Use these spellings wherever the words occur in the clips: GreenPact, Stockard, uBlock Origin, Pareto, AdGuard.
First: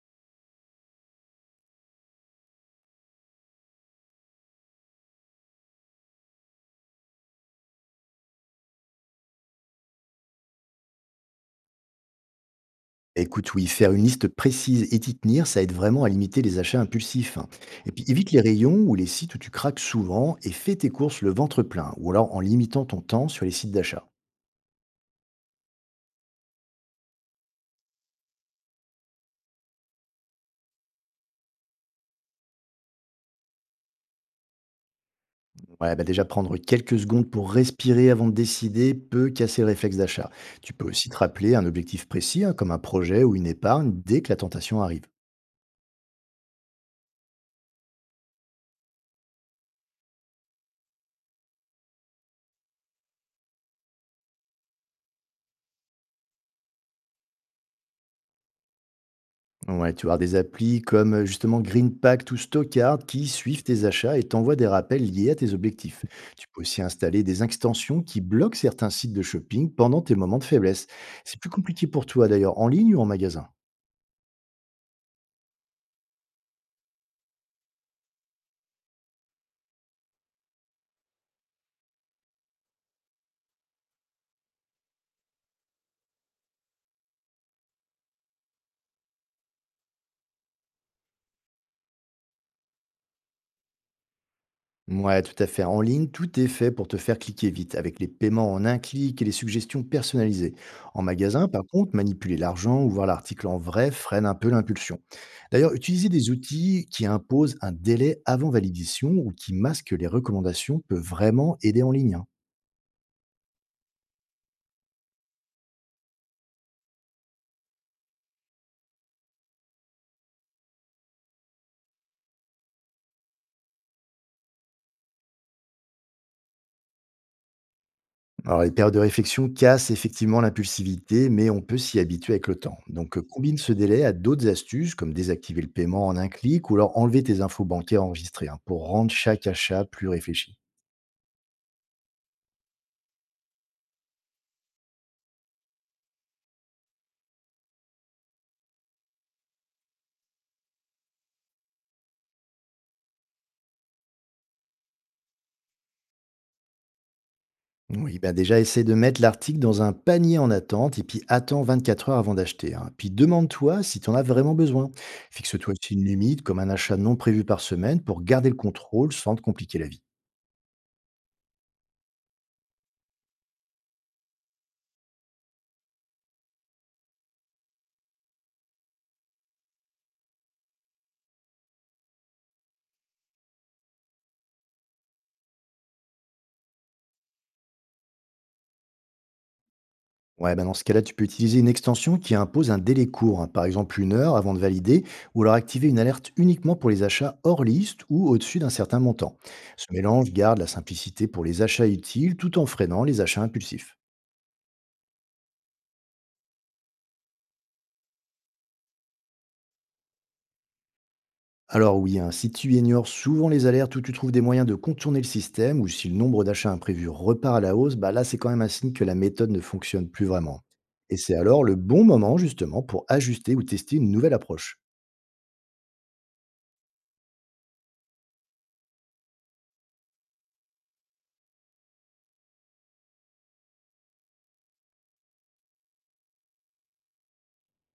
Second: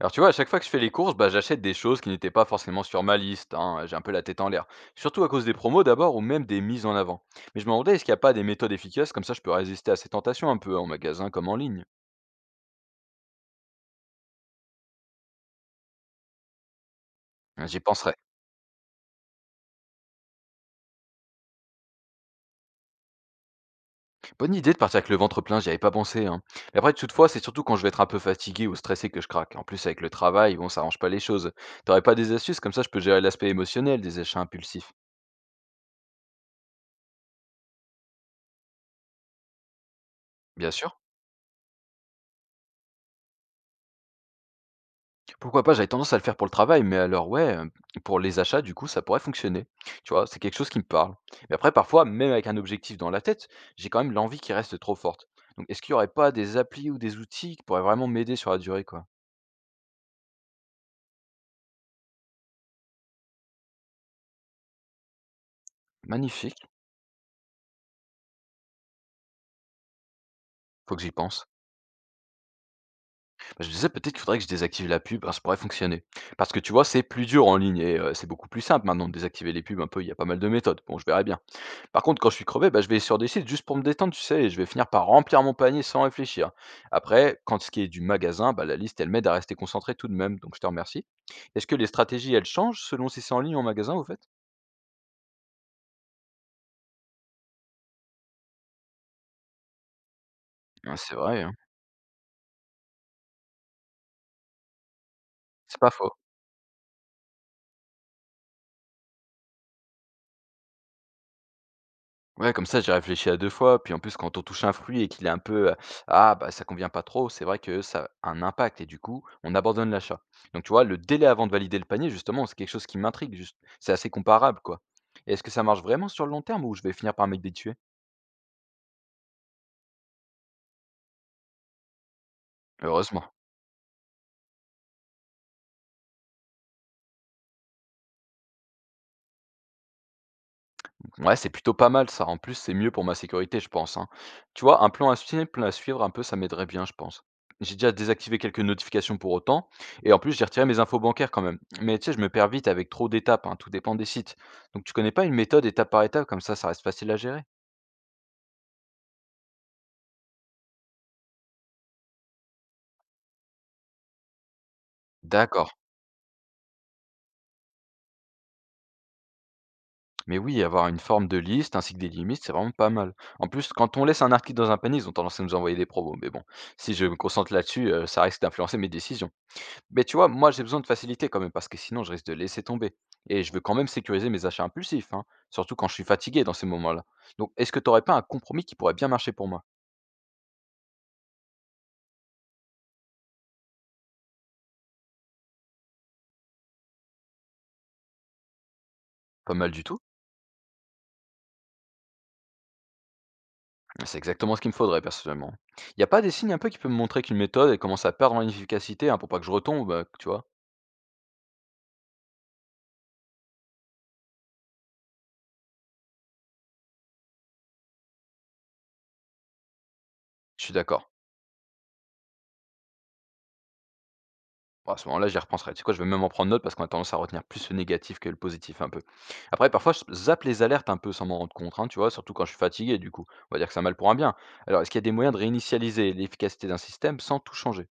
Alors tu vois, à chaque fois que je fais les courses, bah, j'achète des choses qui n'étaient pas forcément sur ma liste, hein. J'ai un peu la tête en l'air. Surtout à cause des promos d'abord ou même des mises en avant. Mais je me demandais, est-ce qu'il n'y a pas des méthodes efficaces comme ça je peux résister à ces tentations un peu en magasin comme en ligne? Écoute, oui, faire une liste précise et t'y tenir, ça aide vraiment à limiter les achats impulsifs. Hein. Hein, j'y Et puis penserai. évite les rayons ou les sites où tu craques souvent et fais tes courses le ventre plein, ou alors en limitant ton temps sur les sites d'achat. Bonne idée de partir avec le ventre plein, j'y avais pas pensé, hein. Mais après, toutefois, c'est surtout quand je vais être un peu fatigué ou stressé que je craque. En plus, avec le travail, bon, ça arrange pas les choses. T'aurais pas des astuces comme ça je peux gérer l'aspect émotionnel des achats impulsifs? Ouais, bah déjà prendre quelques secondes pour respirer avant de décider peut casser le réflexe d'achat. Bien Tu peux sûr. aussi te rappeler un objectif précis, hein, comme un projet ou une épargne, dès que la tentation arrive. Pourquoi pas? J'avais tendance à le faire pour le travail, mais alors ouais, pour les achats, du coup, ça pourrait fonctionner. Tu vois? C'est quelque chose qui me parle. Mais après, parfois, même avec un objectif dans la tête, j'ai quand même l'envie qui reste trop forte. Donc est-ce qu'il y aurait pas des applis ou des outils qui pourraient vraiment m'aider sur la durée, quoi? Ouais, tu vas avoir des applis comme justement GreenPact ou Stockard qui suivent tes achats et t'envoient des rappels liés à tes objectifs. Tu peux Magnifique, aussi installer des extensions qui bloquent certains sites de shopping pendant tes moments de faiblesse. faut que j'y C'est pense. plus compliqué pour toi d'ailleurs, en ligne ou en magasin? Bah, je me disais peut-être qu'il faudrait que je désactive la pub, hein, ça pourrait fonctionner. Parce que tu vois, c'est plus dur en ligne et c'est beaucoup plus simple maintenant de désactiver les pubs un peu, il y a pas mal de méthodes. Bon, je verrai bien. Par contre, quand je suis crevé, bah, je vais sur des sites juste pour me détendre, tu sais, et je vais finir par remplir mon panier sans réfléchir. Après, quand ce qui est du magasin, bah, la liste, elle m'aide à rester concentré tout de même, donc je te remercie. Est-ce que les stratégies, elles changent selon si c'est en ligne ou en magasin, au fait? Ouais, tout à fait. En ligne, tout est fait pour te faire cliquer vite, avec les paiements en un clic et les suggestions personnalisées. Ah, En c'est vrai, magasin, hein. par contre, manipuler l'argent ou voir l'article en vrai freine un peu l'impulsion. D'ailleurs, C'est pas utiliser faux. des outils qui imposent un délai avant validation ou qui masquent les recommandations peut vraiment aider en ligne. Hein. Ouais, comme ça, j'ai réfléchi à deux fois. Puis en plus, quand on touche un fruit et qu'il est un peu, ah, bah, ça convient pas trop, c'est vrai que ça a un impact et du coup, on abandonne l'achat. Donc, tu vois, le délai avant de valider le panier, justement, c'est quelque chose qui m'intrigue. C'est assez comparable, quoi. Et est-ce que ça marche vraiment sur le long terme ou je vais finir par m'habituer? Alors, les périodes de réflexion cassent effectivement l'impulsivité, mais on peut s'y habituer avec le temps. Donc, Heureusement. combine ce délai à d'autres astuces, comme désactiver le paiement en un clic ou alors enlever tes infos bancaires enregistrées, hein, pour rendre chaque achat plus réfléchi. Ouais, c'est plutôt pas mal ça. En plus, c'est mieux pour ma sécurité, je pense, hein. Tu vois, un plan à simple à suivre un peu, ça m'aiderait bien, je pense. J'ai déjà désactivé quelques notifications pour autant, et en plus, j'ai retiré mes infos bancaires quand même. Mais tu sais, je me perds vite avec trop d'étapes, hein, tout dépend des sites. Donc, tu connais pas une méthode étape par étape, comme ça reste facile à gérer? Oui, ben déjà, essaie de mettre l'article dans un panier en attente et puis attends 24 heures avant d'acheter. Hein. Puis demande-toi si tu en as vraiment besoin. D'accord. Fixe-toi aussi une limite, comme un achat non prévu par semaine, pour garder le contrôle sans te compliquer la vie. Mais oui, avoir une forme de liste ainsi que des limites, c'est vraiment pas mal. En plus, quand on laisse un article dans un panier, ils ont tendance à nous envoyer des promos. Mais bon, si je me concentre là-dessus, ça risque d'influencer mes décisions. Mais tu vois, moi j'ai besoin de facilité quand même, parce que sinon je risque de laisser tomber. Et je veux quand même sécuriser mes achats impulsifs, hein, surtout quand je suis fatigué dans ces moments-là. Donc est-ce que t'aurais pas un compromis qui pourrait bien marcher pour moi? Ouais, ben dans ce cas-là, tu peux utiliser une extension qui impose un délai court, hein, par exemple une heure avant de valider, ou alors activer une alerte uniquement pour les achats hors liste ou au-dessus d'un certain montant. Pas mal du Ce tout. mélange garde la simplicité pour les achats utiles tout en freinant les achats impulsifs. C'est exactement ce qu'il me faudrait personnellement. Il a pas des signes un peu qui peuvent me montrer qu'une méthode elle commence à perdre en efficacité, hein, pour pas que je retombe, tu vois? Alors oui, hein, si tu ignores souvent les alertes ou tu trouves des moyens de contourner le système ou si le nombre d'achats imprévus repart à la hausse, bah là c'est quand même un signe que la méthode ne fonctionne plus vraiment. Je suis d'accord. Et c'est alors le bon moment justement pour ajuster ou tester une nouvelle approche. Bah, à ce moment-là, j'y repenserai. Tu sais quoi? Je vais même en prendre note parce qu'on a tendance à retenir plus le négatif que le positif un peu. Après, parfois, je zappe les alertes un peu sans m'en rendre compte, hein, tu vois, surtout quand je suis fatigué du coup. On va dire que c'est un mal pour un bien. Alors, est-ce qu'il y a des moyens de réinitialiser l'efficacité d'un système sans tout changer?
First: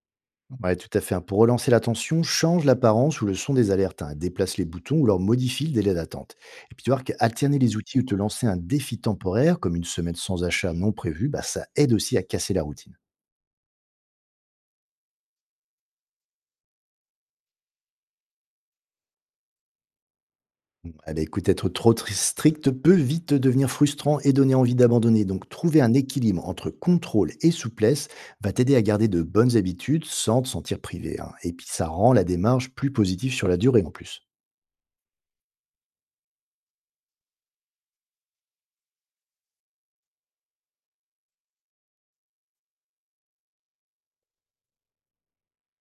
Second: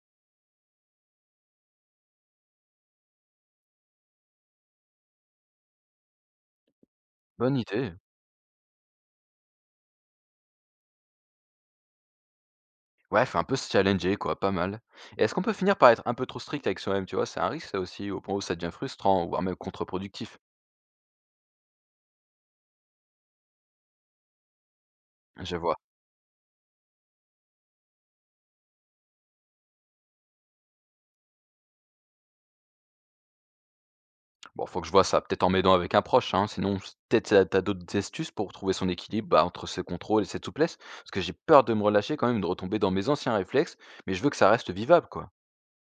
Ouais, tout à fait. Hein. Pour relancer l'attention, change l'apparence ou le son des alertes, hein, déplace les boutons ou leur modifie le délai d'attente. Et puis tu vois qu'alterner Bonne les idée. outils ou te lancer un défi temporaire, comme une semaine sans achat non prévu, bah, ça aide aussi à casser la routine. Ouais, faut un peu se challenger, quoi, pas mal. Et est-ce qu'on peut finir par être un peu trop strict avec soi-même, tu vois? C'est un risque ça aussi, au point où ça devient frustrant, voire même contre-productif. Eh ben, écoute, être trop strict peut vite devenir frustrant et donner envie d'abandonner. Donc, Je vois. trouver un équilibre entre contrôle et souplesse va t'aider à garder de bonnes habitudes sans te sentir privé. Hein. Et puis, ça rend la démarche plus positive sur la durée en plus. Bon, faut que je vois ça, peut-être en m'aidant avec un proche, hein, sinon s peut-être t'as as d'autres astuces pour trouver son équilibre, bah, entre ce contrôle et cette souplesse? Parce que j'ai peur de me relâcher quand même, de retomber dans mes anciens réflexes, mais je veux que ça reste vivable, quoi.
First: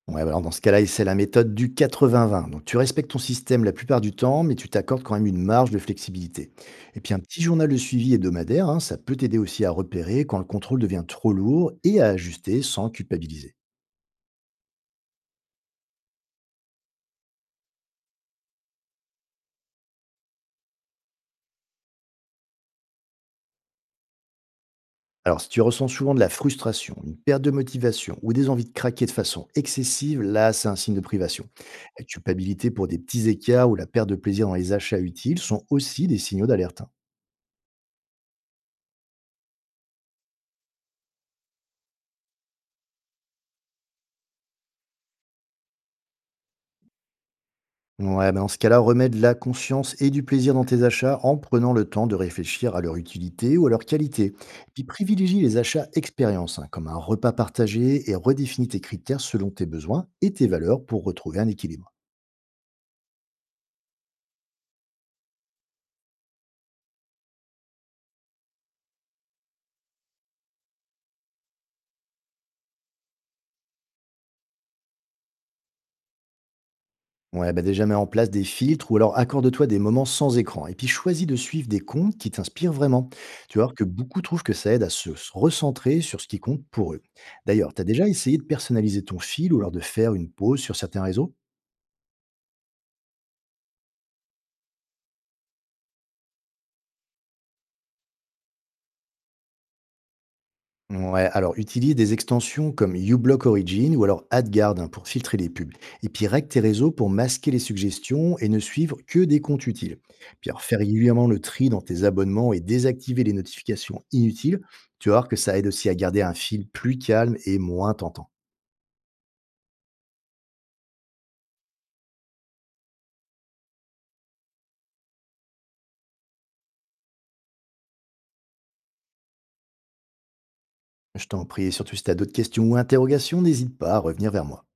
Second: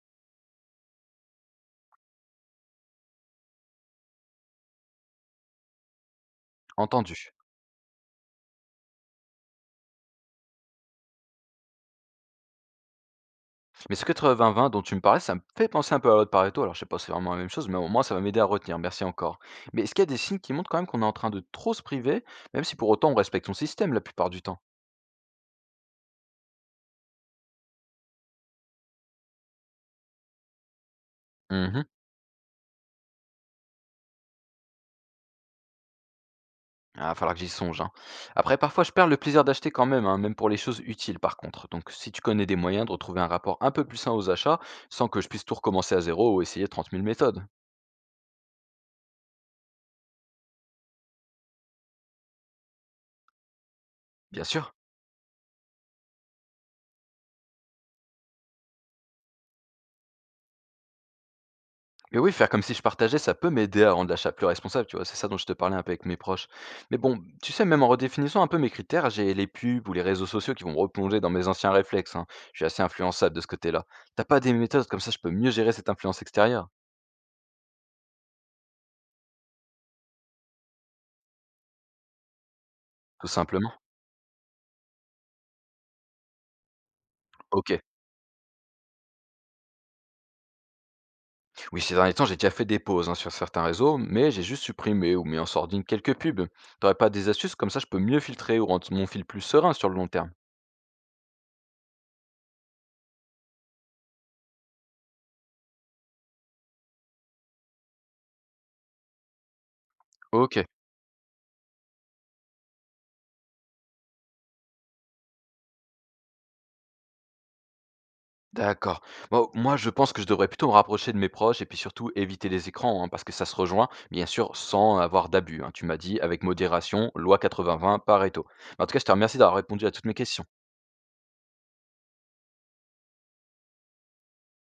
Ouais, bah alors dans ce cas-là, c'est la méthode du 80-20. Donc, tu respectes ton système la plupart du temps, mais tu t'accordes quand même une marge de flexibilité. Et puis, Entendu. un petit journal de suivi hebdomadaire, hein, ça peut t'aider aussi à repérer quand le contrôle devient trop lourd et à ajuster sans culpabiliser. Mais ce 80 vingt dont tu me parlais, ça me fait penser un peu à la loi de Pareto, alors je sais pas si c'est vraiment la même chose, mais au moins ça va m'aider à retenir, merci encore. Mais est-ce qu'il y a des signes qui montrent quand même qu'on est en train de trop se priver, même si pour autant on respecte son système la plupart du temps? Alors, si tu ressens souvent de la frustration, une perte de motivation ou des envies de craquer de façon excessive, là, c'est un signe de privation. Mmh. La culpabilité pour des petits écarts ou la perte de plaisir dans les achats utiles sont aussi des signaux d'alerte. Hein. Ah, va falloir que j'y songe, hein. Après, parfois, je perds le plaisir d'acheter quand même, hein, même pour les choses utiles, par contre. Donc, si tu connais des moyens de retrouver un rapport un peu plus sain aux achats, sans que je puisse tout recommencer à zéro ou essayer 30 000 méthodes, Ouais, mais dans ce cas-là, remets de la conscience et du plaisir dans tes achats en prenant le temps de réfléchir à leur utilité ou à leur qualité. bien sûr. Puis privilégie les achats expérience, hein, comme un repas partagé, et redéfinis tes critères selon tes besoins et tes valeurs pour retrouver un équilibre. Mais oui, faire comme si je partageais, ça peut m'aider à rendre l'achat plus responsable, tu vois. C'est ça dont je te parlais un peu avec mes proches. Mais bon, tu sais, même en redéfinissant un peu mes critères, j'ai les pubs ou les réseaux sociaux qui vont me replonger dans mes anciens réflexes, hein. Je suis assez influençable de ce côté-là. T'as pas des méthodes comme ça, je peux mieux gérer cette influence extérieure, Ouais, bah déjà mets en place des filtres ou alors accorde-toi des moments sans écran. Et puis choisis de suivre des comptes qui t'inspirent vraiment. tout Tu vas simplement. voir que beaucoup trouvent que ça aide à se recentrer sur ce qui compte pour eux. D'ailleurs, Ok. t'as déjà essayé de personnaliser ton fil ou alors de faire une pause sur certains réseaux? Oui, ces derniers temps, j'ai déjà fait des pauses, hein, sur certains réseaux, mais j'ai juste supprimé ou mis en sordine quelques pubs. T'aurais pas des astuces comme ça, je peux mieux filtrer ou rendre mon fil plus serein sur le long terme? Ouais, alors utilise des extensions comme uBlock Origin ou alors AdGuard, hein, pour filtrer les pubs. Et puis règle tes réseaux pour masquer les suggestions et ne suivre que des comptes utiles. Puis alors Ok, faire régulièrement le tri dans tes abonnements et désactiver les notifications inutiles. Tu vas voir que ça aide aussi à garder un fil plus calme et moins tentant. d'accord. Bon, moi, je pense que je devrais plutôt me rapprocher de mes proches et puis surtout éviter les écrans, hein, parce que ça se rejoint, bien sûr, sans avoir d'abus, hein. Tu m'as dit avec modération, loi 80-20, Pareto. En tout cas, je te remercie d'avoir répondu à toutes mes questions. Je t'en prie, et surtout si tu as d'autres questions ou interrogations, n'hésite pas à revenir vers moi.